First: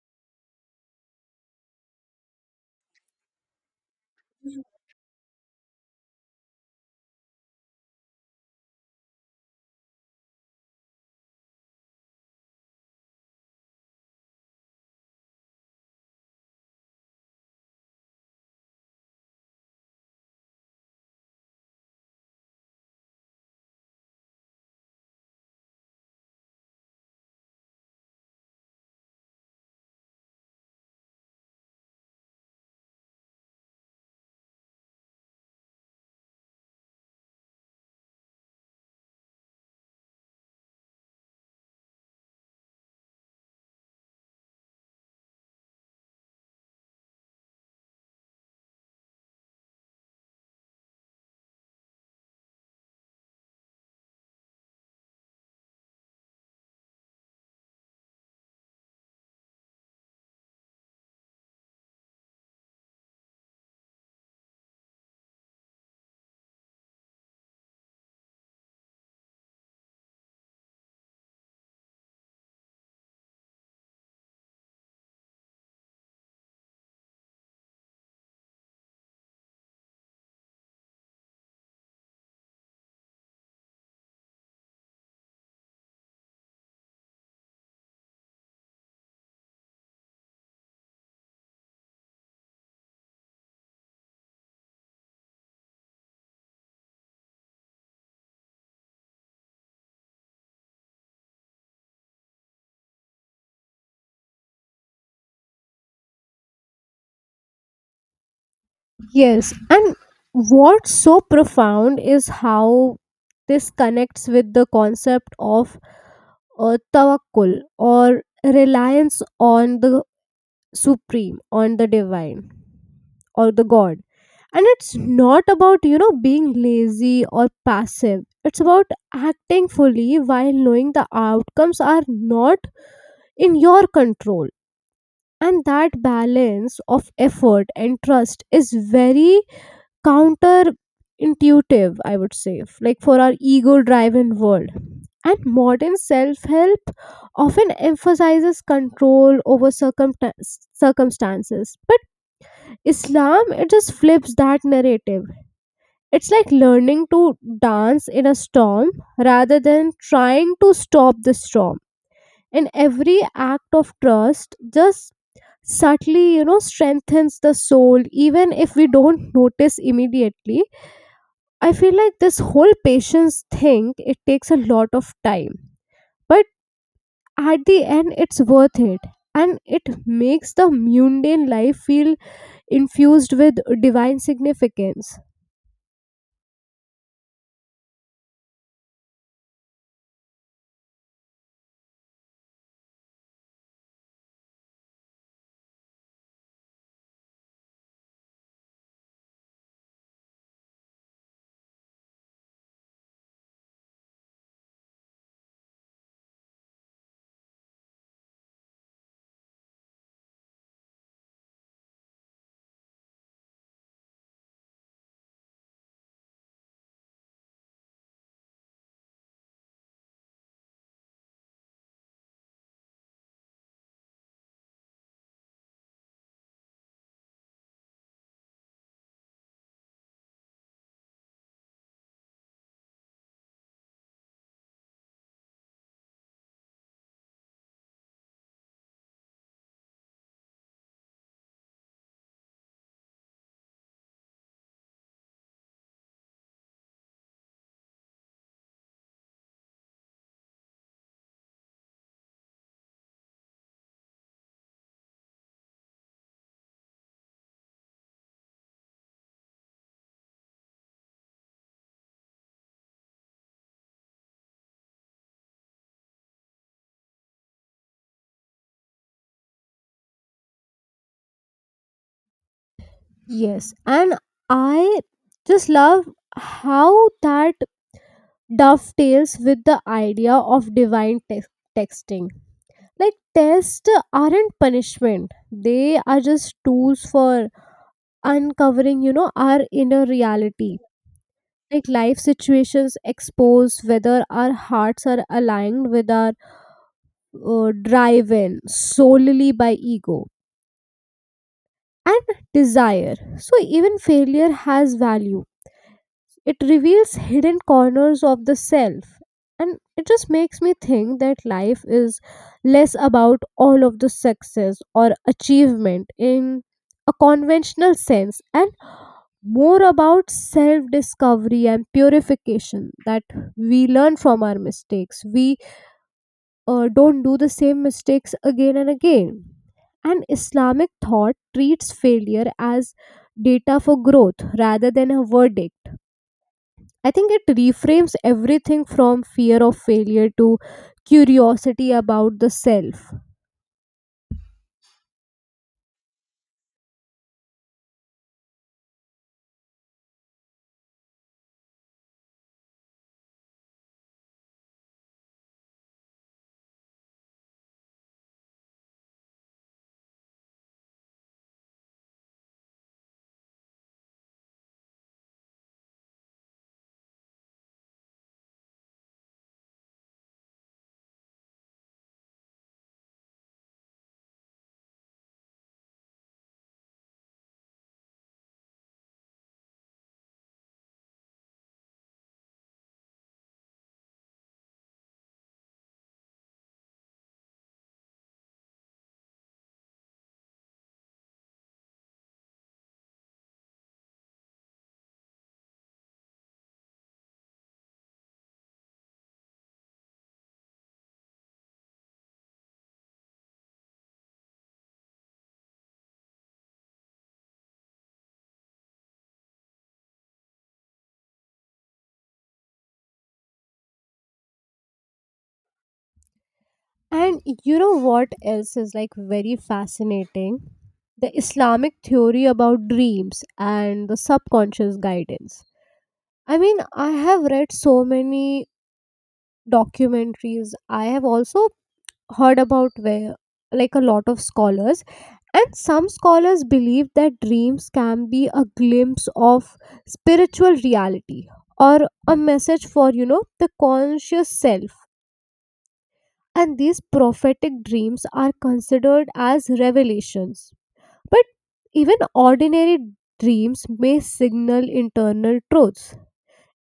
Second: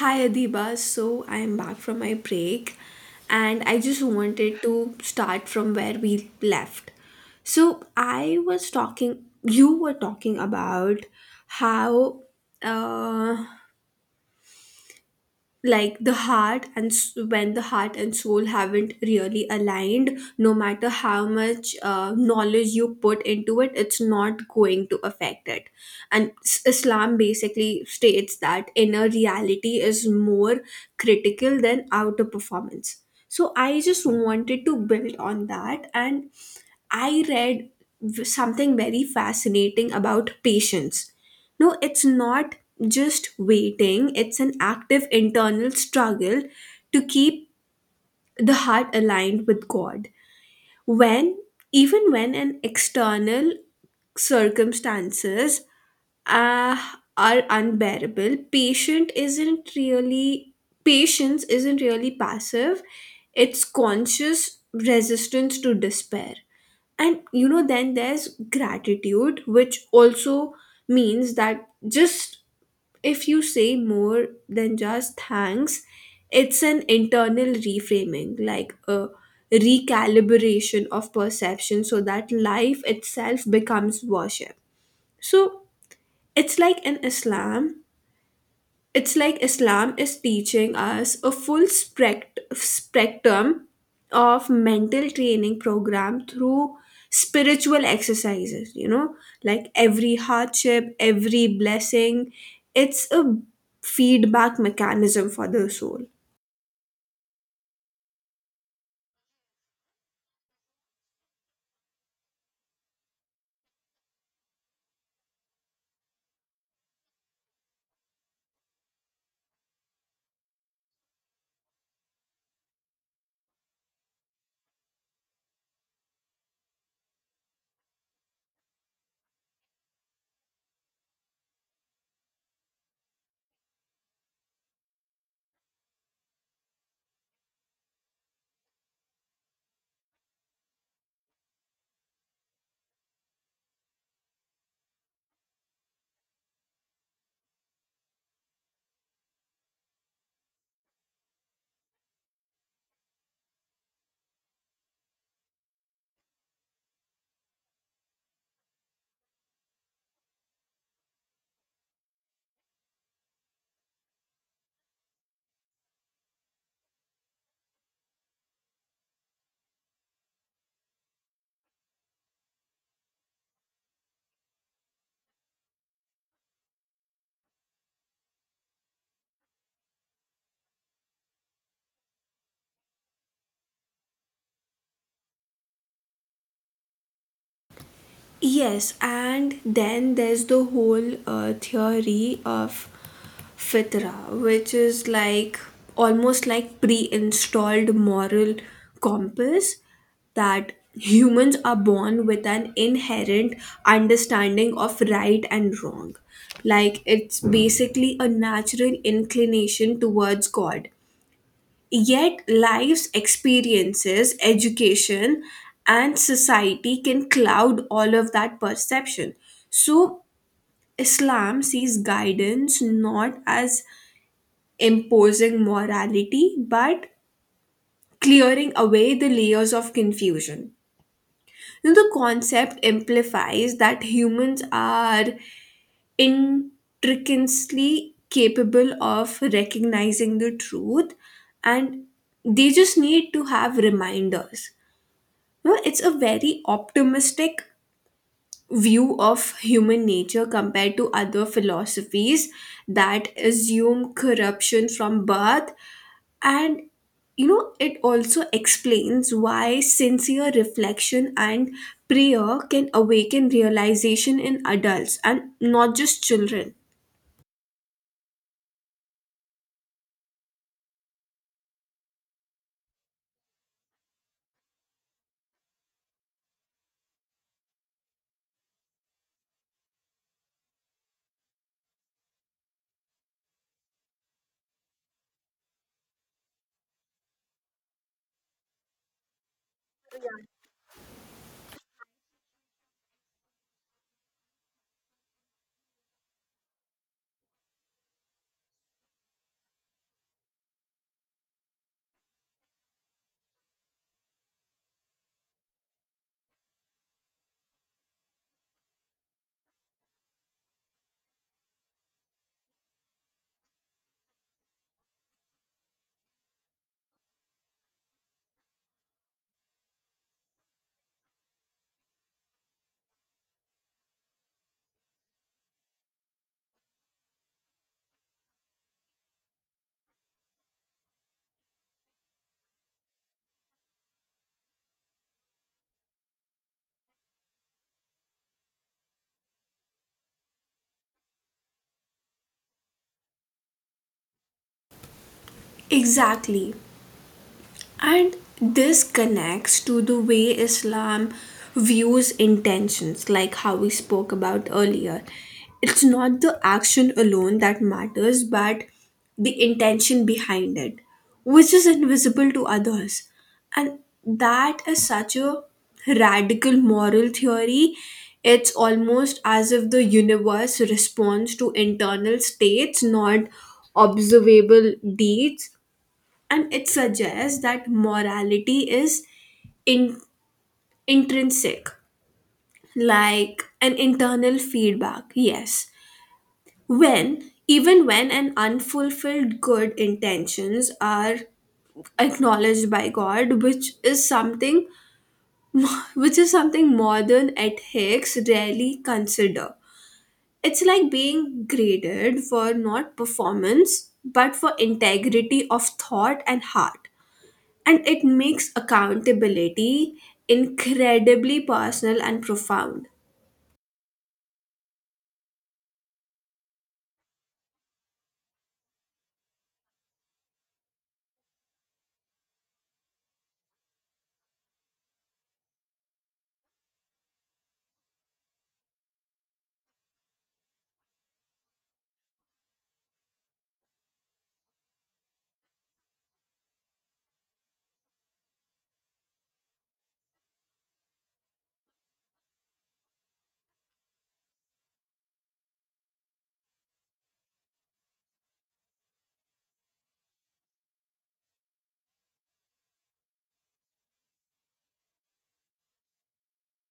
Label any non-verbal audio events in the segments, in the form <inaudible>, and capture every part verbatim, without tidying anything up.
Hi Adiba, so I am back from my break, and I just wanted to start from where we left. So I was talking, you were talking about how uh, like the heart and s- when the heart and soul haven't really aligned no matter how much uh, knowledge you put into it, it's not going to affect it. And s- Islam basically states that inner reality is more critical than outer performance. So I just wanted to build on that. And I read v- something very fascinating about patience. No, it's not just waiting, it's an active internal struggle to keep the heart aligned with God, When, even when an external circumstances uh, are unbearable. Patient isn't really, Patience isn't really passive, it's conscious resistance to despair. And you know then there's gratitude, which also means that, just if you say, more than just thanks, it's an internal reframing, like a recalibration of perception so that life itself becomes worship. So it's like in islam it's like Islam is teaching us a full spect- spectrum of mental training program through spiritual exercises, you know, like every hardship, every blessing, it's a feedback mechanism for the soul. Yes, and what's so profound is how this connects with the concept of uh, tawakkul, or reliance on the supreme, on the divine, or the God. And it's not about, you know, being lazy or passive. It's about acting fully while knowing the outcomes are not in your control. And that balance of effort and trust is very counterintuitive, I would say, f- like, for our ego driven world. And modern self help often emphasizes control over circumta- circumstances. But Islam, it just flips that narrative. It's like learning to dance in a storm rather than trying to stop the storm. And every act of trust just subtly, you know, strengthens the soul, even if we don't notice immediately. I feel like this whole patience thing, it takes a lot of time, but at the end it's worth it, and it makes the mundane life feel infused with divine significance. Yes, and then there's the whole uh, theory of fitra, which is like almost like pre installed moral compass, that humans are born with an inherent understanding of right and wrong. Like, it's basically a natural inclination towards God. Yet life's experiences, education, and society can cloud all of that perception. So Islam sees guidance not as imposing morality, but clearing away the layers of confusion. Now, the concept implies that humans are intrinsically capable of recognizing the truth, and they just need to have reminders. No, it's a very optimistic view of human nature compared to other philosophies that assume corruption from birth. And, you know, it also explains why sincere reflection and prayer can awaken realization in adults and not just children. Yes, and I just love how that dovetails with the idea of divine tex- texting. Like, tests aren't punishment. They are just tools for uncovering, you know, our inner reality. Like life situations expose whether our hearts are aligned with our uh, driven solely by ego and desire. So even failure has value, it reveals hidden corners of the self. And it just makes me think that life is less about all of the success or achievement in a conventional sense, and more about self discovery and purification, that we learn from our mistakes, we uh, don't do the same mistakes again and again. And Islamic thought treats failure as data for growth rather than a verdict. I think it reframes everything from fear of failure to curiosity about the self. Exactly. And this connects to the way Islam views intentions, like how we spoke about earlier. It's not the action alone that matters, but the intention behind it, which is invisible to others. And that is such a radical moral theory. It's almost as if the universe responds to internal states, not observable deeds. And it suggests that morality is in, intrinsic, like an internal feedback. Yes, when even when an unfulfilled good intentions are acknowledged by God, which is something, which is something modern ethics rarely consider. It's like being graded for not performance, but for integrity of thought and heart. And it makes accountability incredibly personal and profound. And you know what else is like very fascinating? The Islamic theory about dreams and the subconscious guidance. I mean, I have read so many documentaries. I have also heard about where like a lot of scholars, and some scholars believe that dreams can be a glimpse of spiritual reality, or a message for, you know, the conscious self, and these prophetic dreams are considered as revelations. But even ordinary dreams may signal internal truths.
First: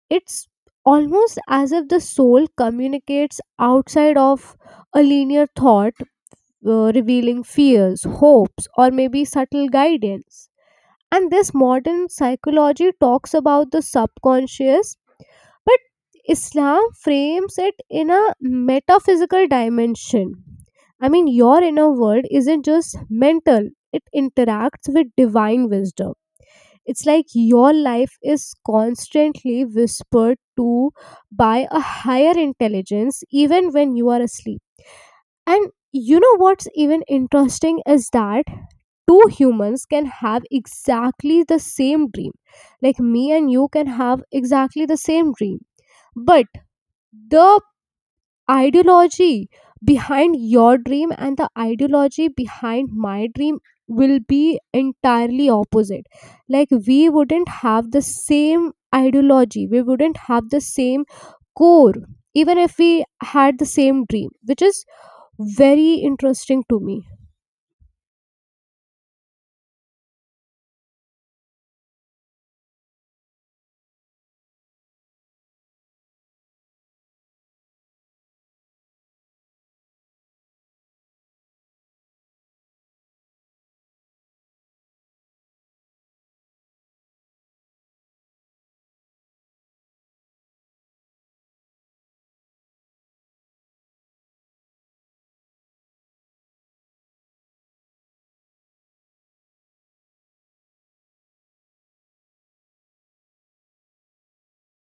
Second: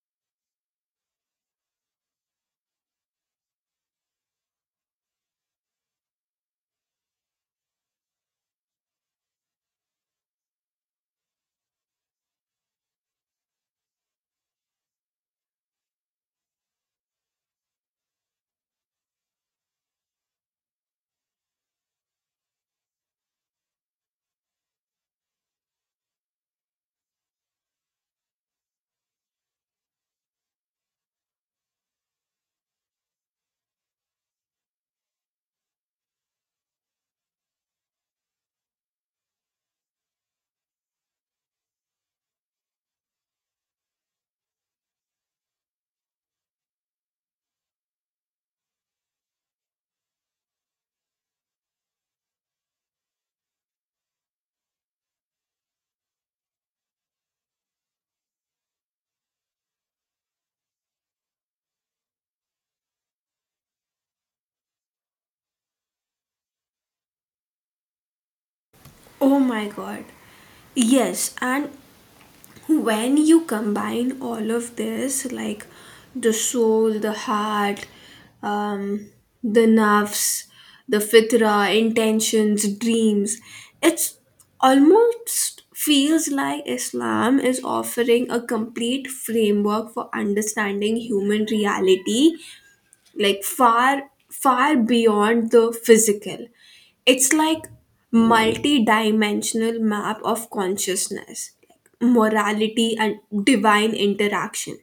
It's almost as if the soul communicates outside of a linear thought, uh, revealing fears, hopes, or maybe subtle guidance. And this modern psychology talks about the subconscious, but Islam frames it in a metaphysical dimension. I mean, your inner world isn't just mental, it interacts with divine wisdom. It's like your life is constantly whispered to by a higher intelligence, even when you are asleep. And you know what's even interesting is that two humans can have exactly the same dream. Like me and you can have exactly the same dream. But the ideology behind your dream and the ideology behind my dream will be entirely opposite. Like we wouldn't have the same ideology, we wouldn't have the same core, even if we had the same dream, which is very interesting to me. Oh my God. Yes, and when you combine all of this, like the soul, the heart, um, the nerves, the fitra, intentions, dreams, it's almost feels like Islam is offering a complete framework for understanding human reality, like far far beyond the physical. It's like multi-dimensional map of consciousness, like morality and divine interaction.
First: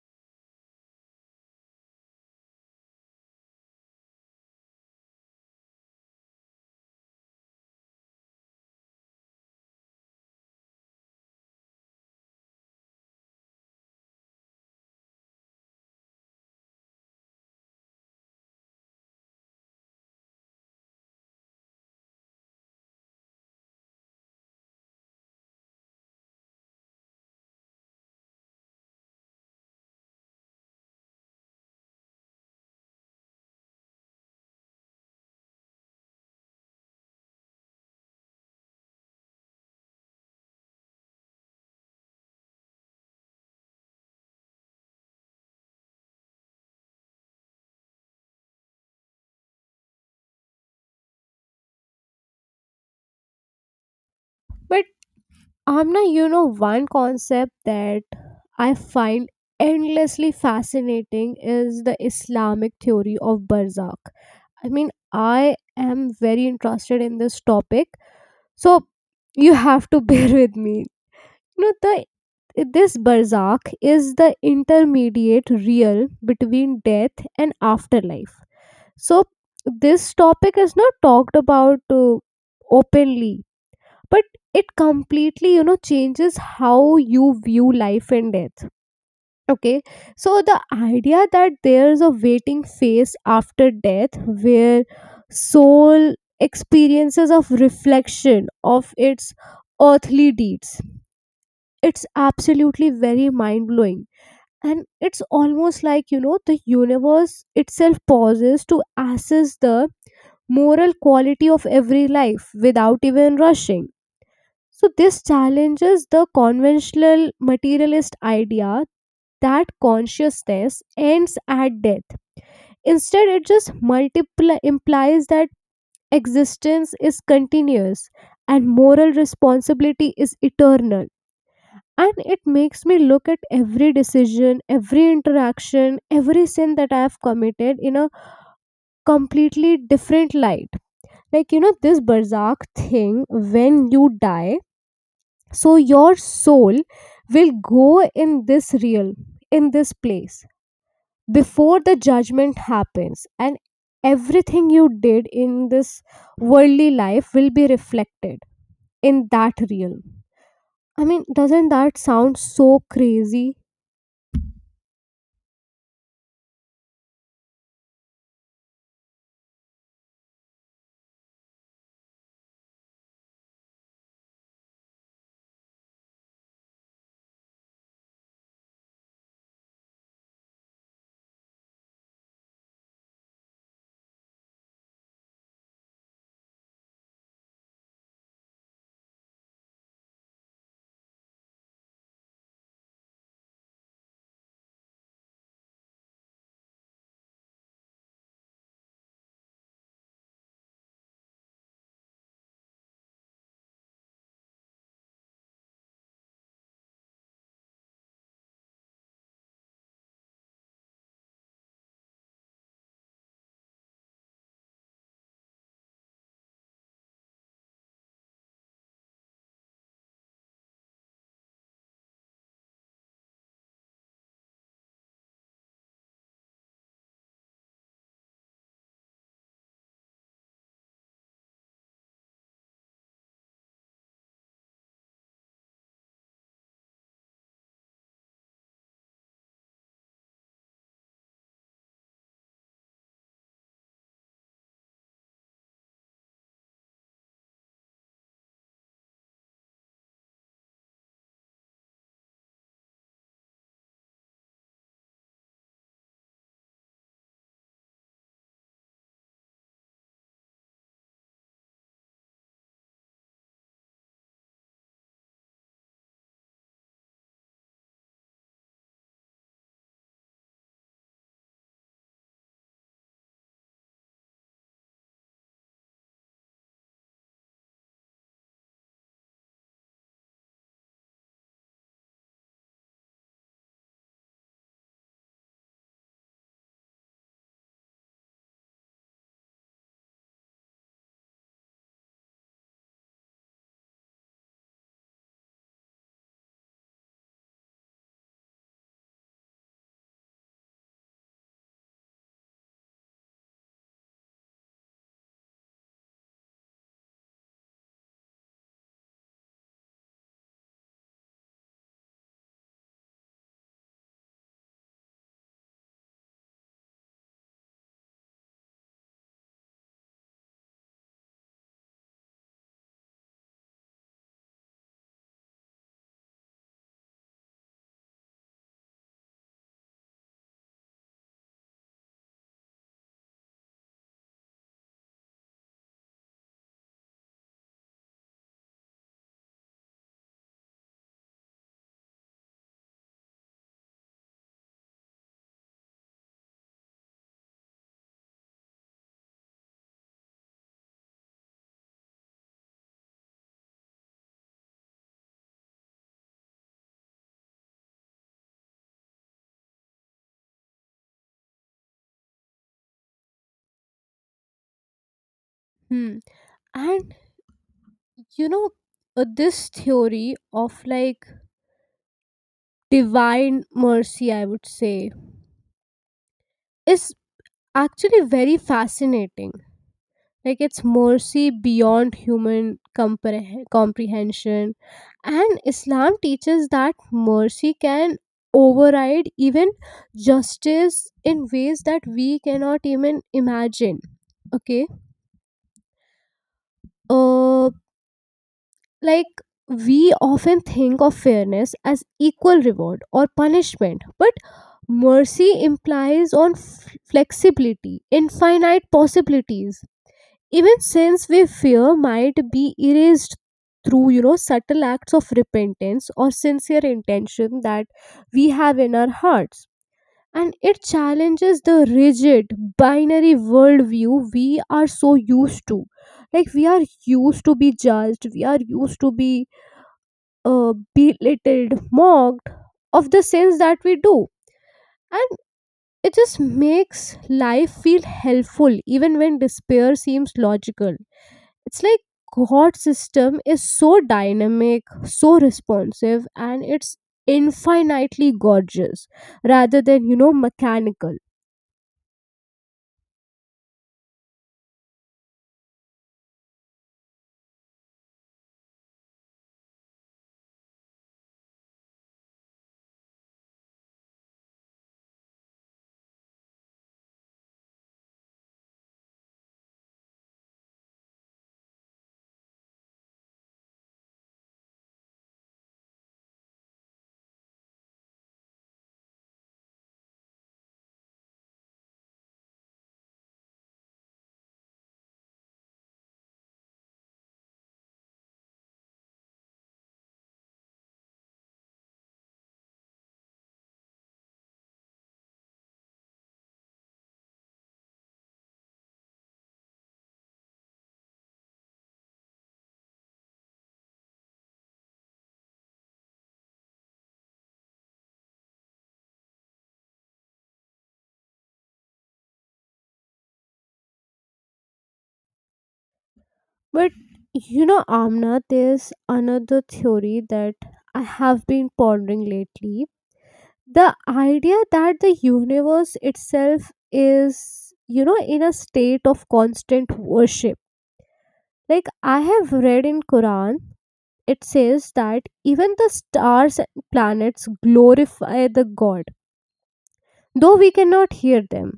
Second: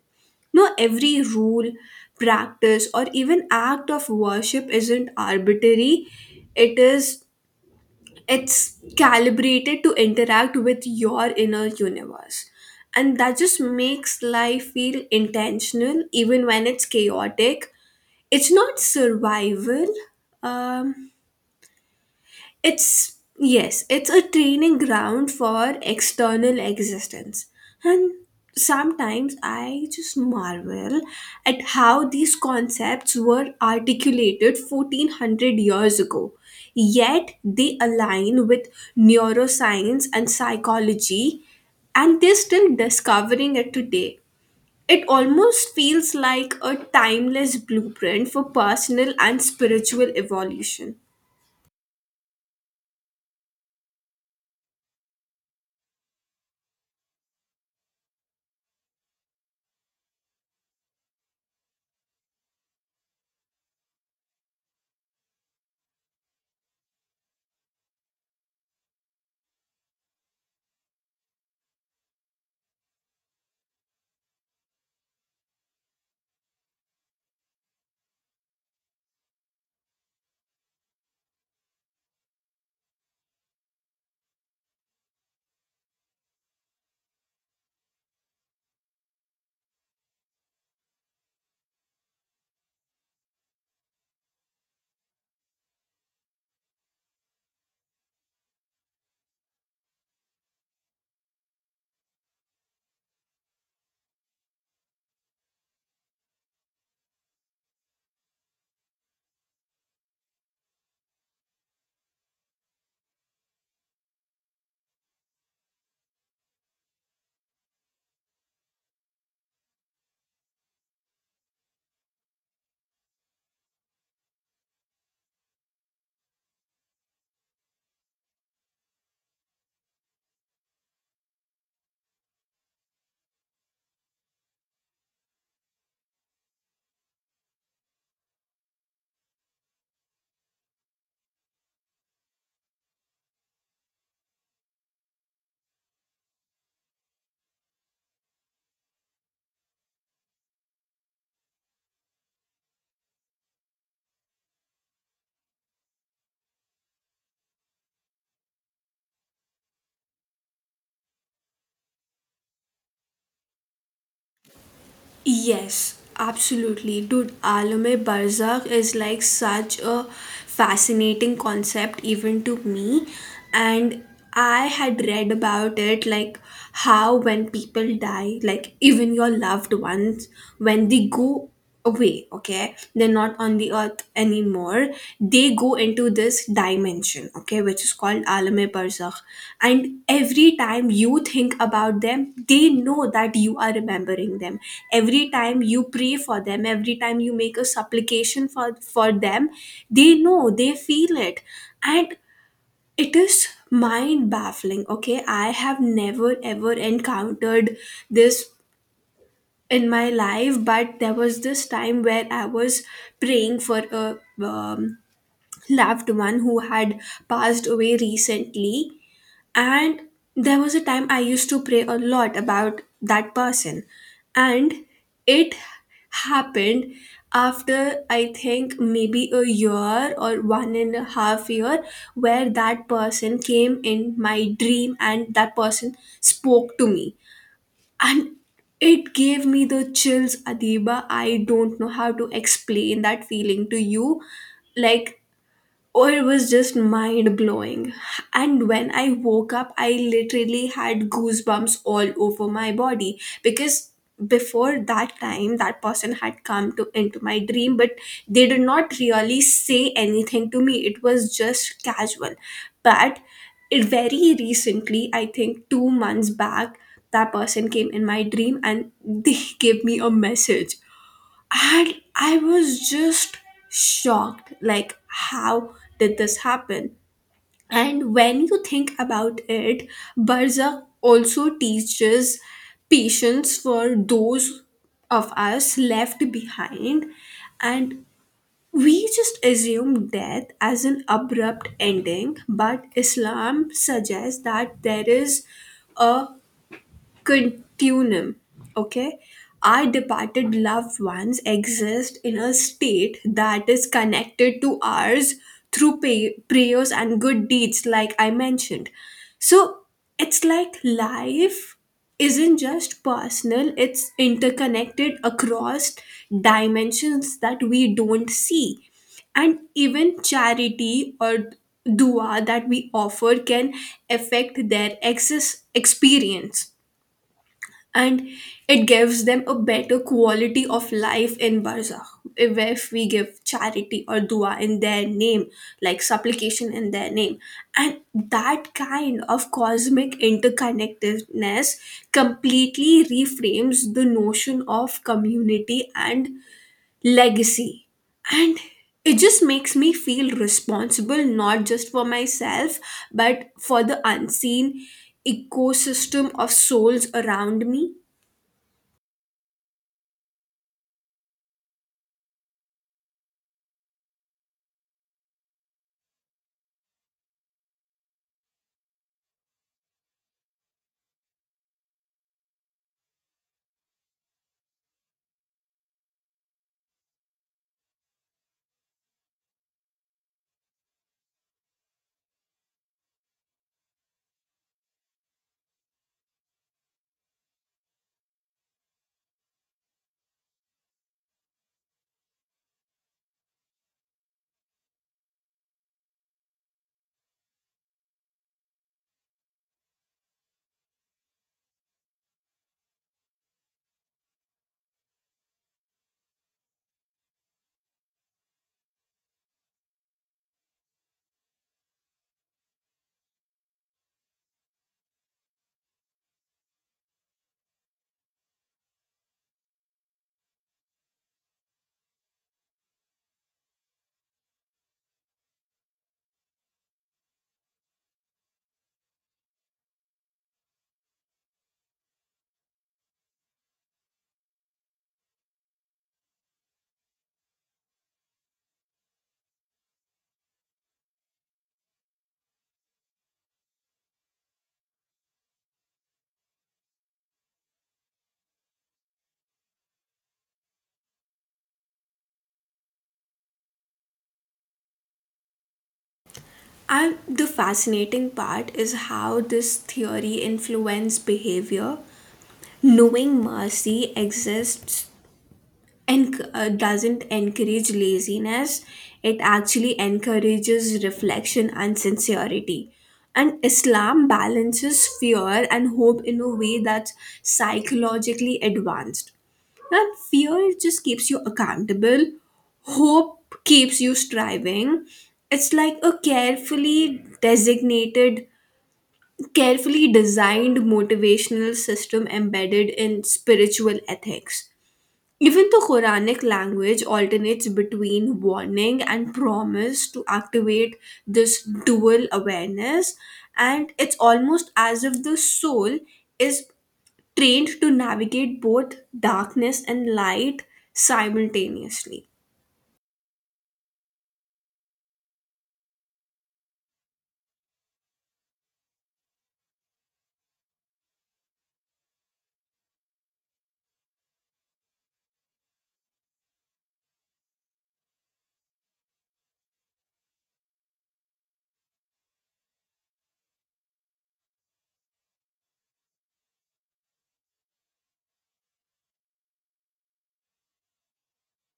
No every rule, practice, or even act of worship isn't arbitrary, it is it's calibrated to interact with your inner universe. And that just makes life feel intentional even when it's chaotic. It's not survival, um, it's, yes, it's a training ground for external existence. And sometimes I just marvel at how these concepts were articulated fourteen hundred years ago, yet they align with neuroscience and psychology, and they're still discovering it today. It almost feels like a timeless blueprint for personal and spiritual evolution. But Amna, you know, one concept that I find endlessly fascinating is the Islamic theory of barzakh. I mean, I am very interested in this topic, so you have to <laughs> bear with me. You know, the This barzakh is the intermediate real between death and afterlife. So this topic is not talked about uh, openly, but it completely, you know, changes how you view life and death. Okay, so the idea that there's a waiting phase after death where soul experiences of reflection of its earthly deeds, it's absolutely very mind blowing. And it's almost like, you know, the universe itself pauses to assess the moral quality of every life without even rushing. So this challenges the conventional materialist idea that consciousness ends at death. Instead it just multiply implies that existence is continuous and moral responsibility is eternal. And it makes me look at every decision, every interaction, every sin that I have committed in a completely different light. Like you know this barzakh thing, when you die, so your soul will go in this real, in this place, before the judgment happens, and everything you did in this worldly life will be reflected in that realm. I mean, doesn't that sound so crazy? Yes, absolutely. Dude, Alame Barzakh is like such a fascinating concept, even to me. And I had read about it, like how when people die, like even your loved ones, when they go away, okay, they're not on the earth anymore, they go into this dimension, okay, which is called Alame Barzakh. And every time you think about them, they know that you are remembering them. Every time you pray for them, every time you make a supplication for for them, they know, they feel it. And it is mind baffling. Okay, I have never ever encountered this in my life, but there was this time where I was praying for a um, loved one who had passed away recently. And there was a time I used to pray a lot about that person. And it happened after, I think, maybe a year or one and a half year, where that person came in my dream and that person spoke to me. And it gave me the chills, Adiba. I don't know how to explain that feeling to you. Like, oh, it was just mind blowing. And when I woke up, I literally had goosebumps all over my body, because before that time, that person had come to into my dream, but they did not really say anything to me. It was just casual. But it very recently, I think two months back, that person came in my dream and they <laughs> gave me a message. And I was just shocked, like, how did this happen? And when you think about it, Barzakh also teaches patience for those of us left behind. And we just assume death as an abrupt ending, but Islam suggests that there is a continuum. Okay, our departed loved ones exist in a state that is connected to ours through pay- prayers and good deeds, like I mentioned. So it's like life isn't just personal, it's interconnected across dimensions that we don't see. And even charity or dua that we offer can affect their access experience, and it gives them a better quality of life in barzakh if we give charity or dua in their name, like supplication in their name. And that kind of cosmic interconnectedness completely reframes the notion of community and legacy. And it just makes me feel responsible not just for myself, but for the unseen ecosystem of souls around me. Hmm. And you know, uh, this theory of like divine mercy, I would say, is actually very fascinating. Like, it's mercy beyond human compre- comprehension. And Islam teaches that mercy can override even justice in ways that we cannot even imagine. Okay. Uh, Like, we often think of fairness as equal reward or punishment, but mercy implies on f- flexibility, infinite possibilities. Even since we fear might be erased through, you know, subtle acts of repentance or sincere intention that we have in our hearts. And it challenges the rigid binary worldview we are so used to. Like we are used to be judged, we are used to be uh, belittled, mocked of the sins that we do. And it just makes life feel helpful even when despair seems logical. It's like God's system is so dynamic, so responsive, and it's infinitely gorgeous rather than, you know, mechanical. And the fascinating part is how this theory influences behavior. Knowing mercy exists and uh, doesn't encourage laziness, it actually encourages reflection and sincerity. And Islam balances fear and hope in a way that's psychologically advanced. And fear just keeps you accountable. Hope keeps you striving. It's like a carefully designated, carefully designed motivational system embedded in spiritual ethics. Even the Quranic language alternates between warning and promise to activate this dual awareness, and it's almost as if the soul is trained to navigate both darkness and light simultaneously. But you know, Amna, there's another theory that I have been pondering lately, the idea that the universe itself is, you know, in a state of constant worship. Like I have read in Quran, it says that even the stars and planets glorify the God, though we cannot hear them.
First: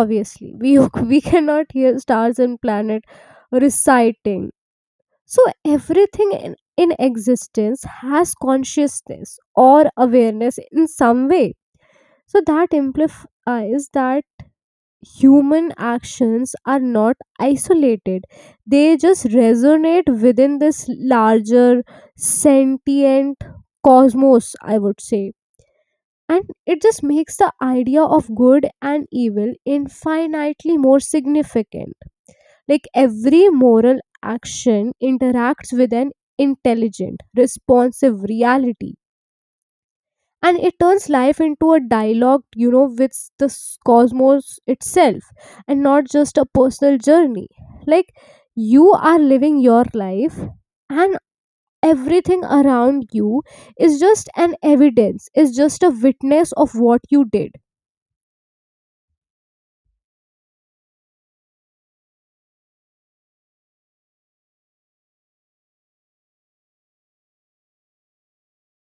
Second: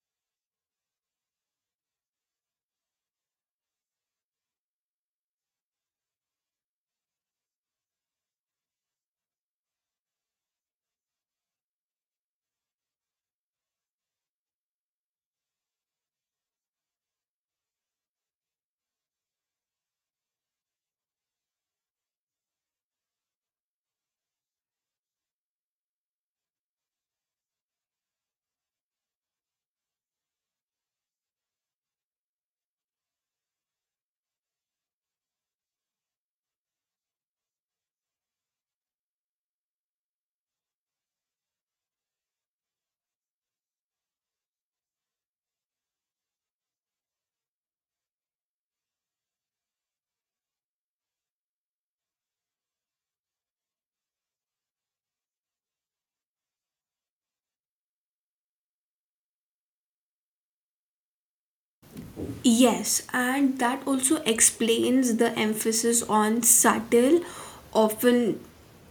Obviously we <laughs> we cannot hear stars and planet reciting. So everything in, in existence has consciousness or awareness in some way. So that implies that human actions are not isolated, they just resonate within this larger sentient cosmos, I would say. And it just makes the idea of good and evil infinitely more significant. Like every moral action interacts with an intelligent responsive reality, and it turns life into a dialogue, you know, with the s- cosmos itself and not just a personal journey. Like, you are living your life and everything around you is just an evidence, is just a witness of what you did. Yes, and that also explains the emphasis on subtle, often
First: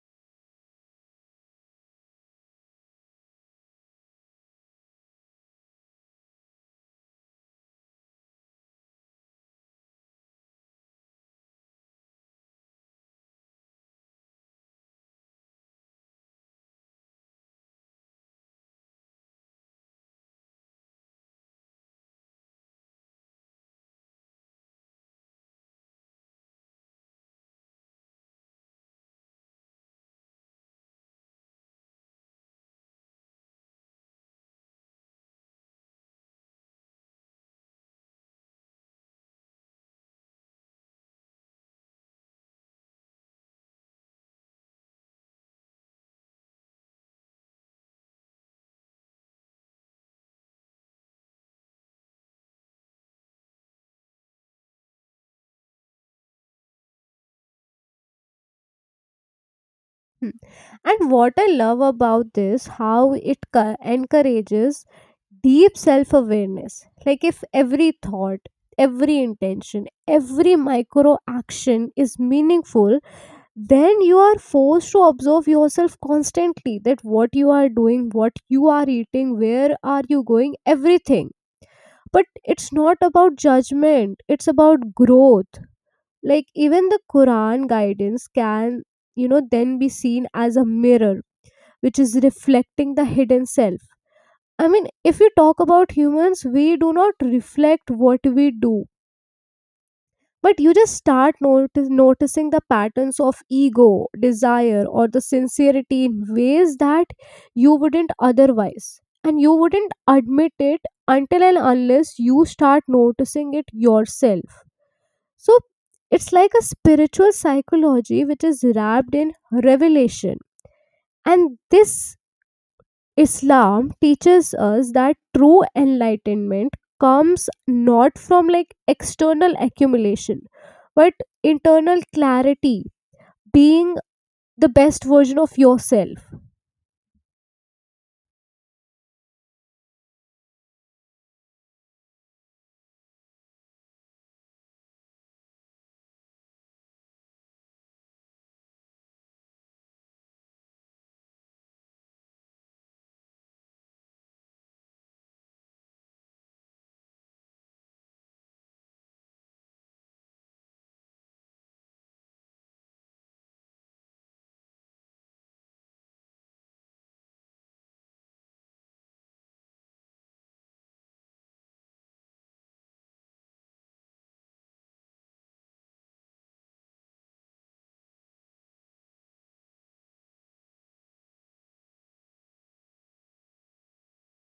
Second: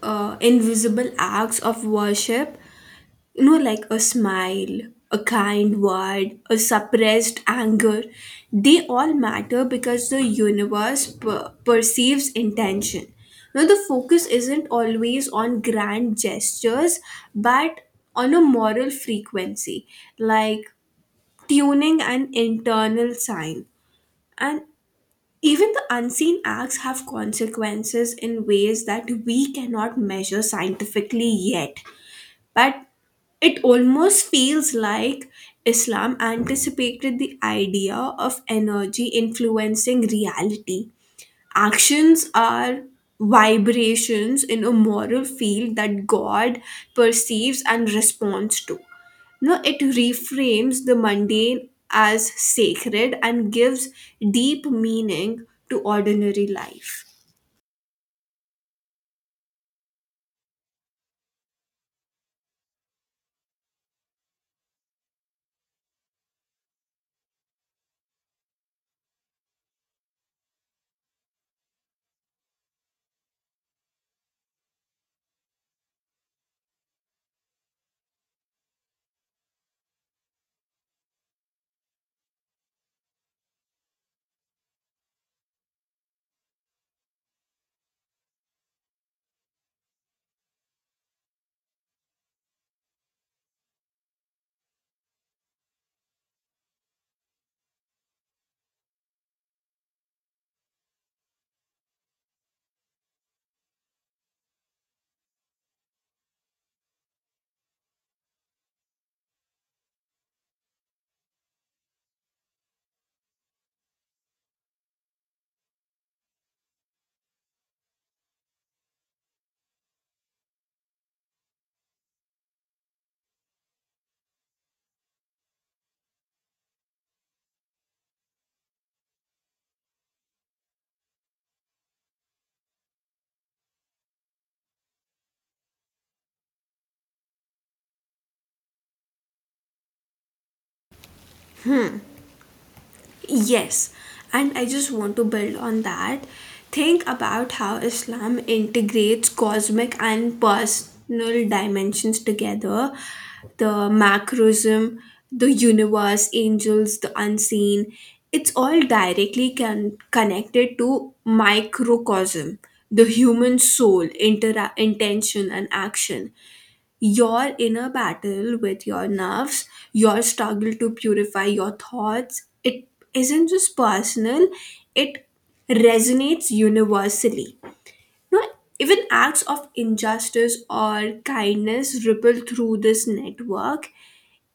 uh, invisible acts of worship. You know, like a smile, a kind word, a suppressed anger, they all matter because the universe per- perceives intention. Now the focus isn't always on grand gestures, but on a moral frequency, like tuning an internal sign. And even the unseen acts have consequences in ways that we cannot measure scientifically yet, but it almost feels like Islam anticipated the idea of energy influencing reality. Actions are vibrations in a moral field that God perceives and responds to. No, it reframes the mundane as sacred and gives deep meaning to ordinary life. Hmm. And what I love about this, how it co- encourages deep self awareness. Like, if every thought, every intention, every micro action is meaningful, then you are forced to observe yourself constantly, that what you are doing, what you are eating, where are you going, everything. But it's not about judgment, it's about growth. Like even the Quran guidance can, you know, then be seen as a mirror, which is reflecting the hidden self. I mean, if we talk about humans, we do not reflect what we do. But you just start notice, noticing the patterns of ego desire or the sincerity in ways that you wouldn't otherwise, and you wouldn't admit it until and unless you start noticing it yourself. So it's like a spiritual psychology which is wrapped in revelation. And this Islam teaches us that true enlightenment comes not from like external accumulation, but internal clarity, being the best version of yourself. Yes, and I just want to build on that. Think about how Islam integrates cosmic and personal dimensions together, the macrosm, the universe, angels, the unseen. It's all directly con- connected to microcosm, the human soul, intera- intention, and action. Your inner battle with your nerves, your struggle to purify your thoughts, it isn't just personal, it resonates universally. Now, even acts of injustice or kindness ripple through this network.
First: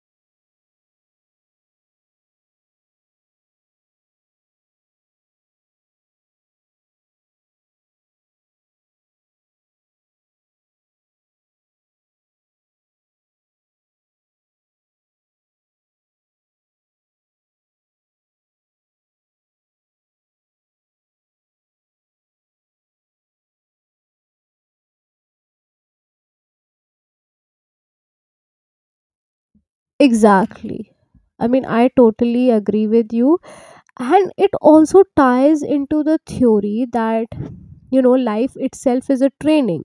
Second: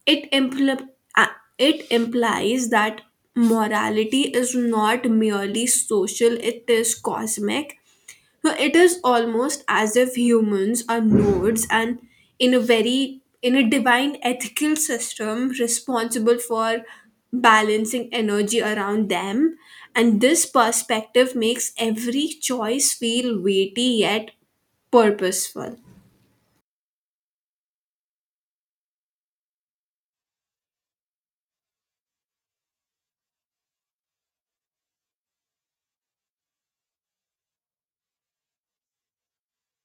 It, impl- uh, it implies that morality is not merely social, it is cosmic. So it is almost as if humans are nodes and in a very in a divine ethical system responsible for balancing energy around them. And this perspective makes every choice feel weighty yet purposeful. Exactly. I mean, I totally agree with you. And it also ties into the theory that, you know, life itself is a training.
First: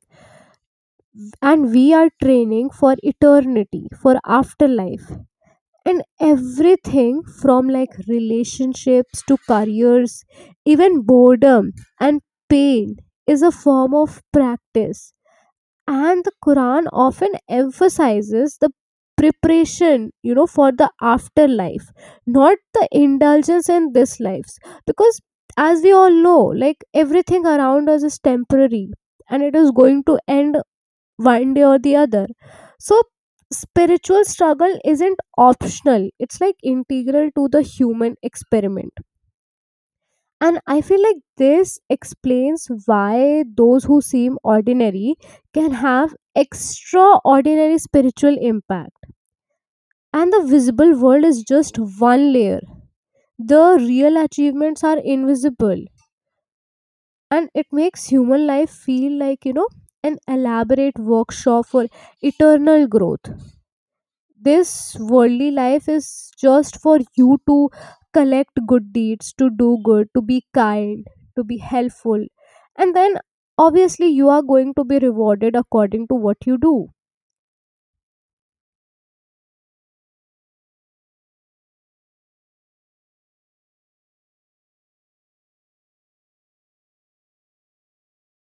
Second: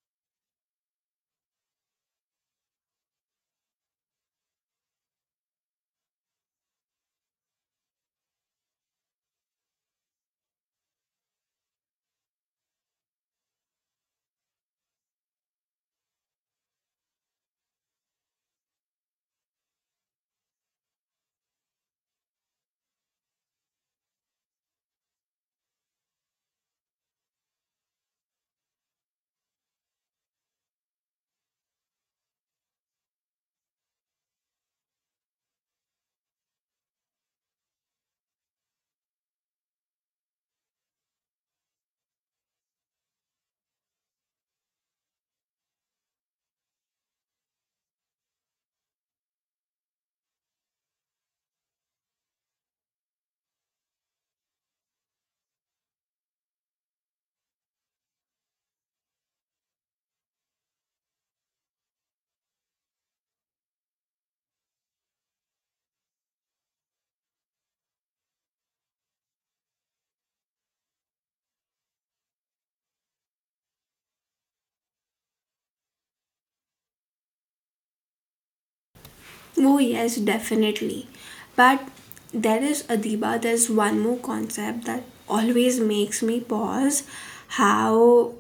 And we are training for eternity, for afterlife. And everything from like relationships to careers, even boredom and pain, is a form of practice. And the Quran often emphasizes the preparation, you know, for the afterlife, not the indulgence in this lives. Because as we all know, like everything around us is temporary and it is going to end one day or the other. So spiritual struggle isn't optional, it's like integral to the human experiment. And I feel like this explains why those who seem ordinary can have extraordinary spiritual impact. And the visible world is just one layer, the real achievements are invisible. And it makes human life feel like, you know, an elaborate workshop for eternal growth. This worldly life is just for you to collect good deeds, to do good, to be kind, to be helpful. And then obviously you are going to be rewarded according to what you do. Oh yes, definitely. But there is, Adiba, there's one more concept that always makes me pause, how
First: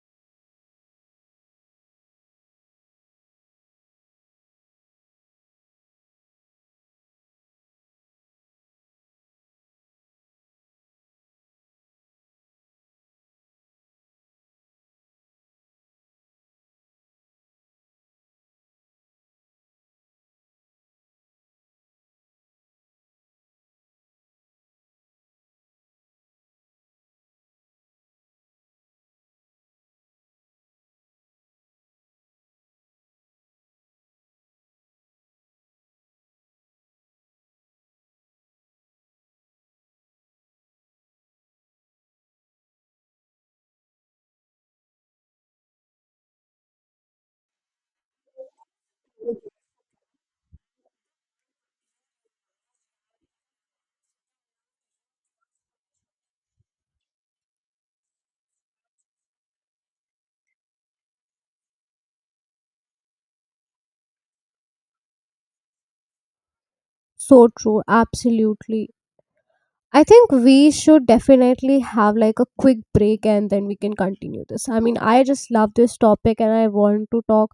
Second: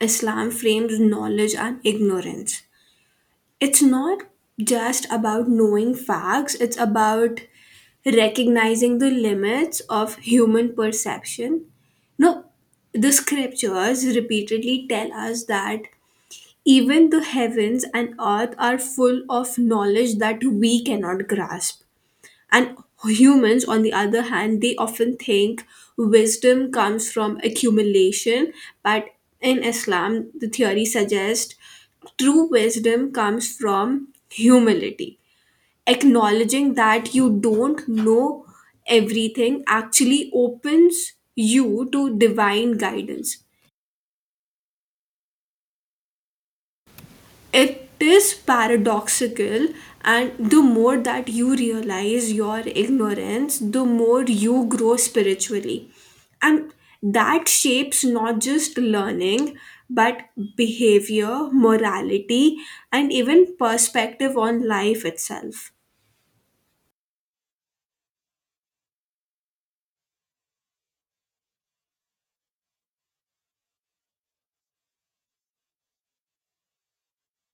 Islam frames knowledge and ignorance. It's not just about knowing facts, it's about recognizing the limits of human perception. No, the scriptures repeatedly tell us that even the heavens and earth are full of knowledge that we cannot grasp. And humans, on the other hand, they often think wisdom comes from accumulation, but in Islam, the theory suggests true wisdom comes from humility. Acknowledging that you don't know everything actually opens you to divine guidance. It is paradoxical, and the more that you realize your ignorance, the more you grow spiritually. And that shapes not just learning, but behavior, morality, and even perspective on life itself. So true, absolutely. I think we should definitely have like a quick break and then we can continue this. I mean, I just love this topic and I want to talk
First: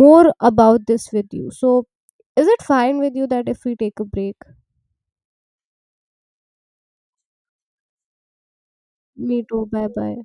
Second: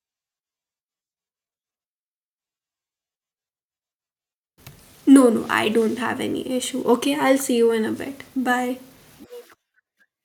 more about this with you. So is it fine with you that if we take a break? No, no, I don't have any issue. Okay, I'll see you in a bit. Bye. Me too. Bye bye.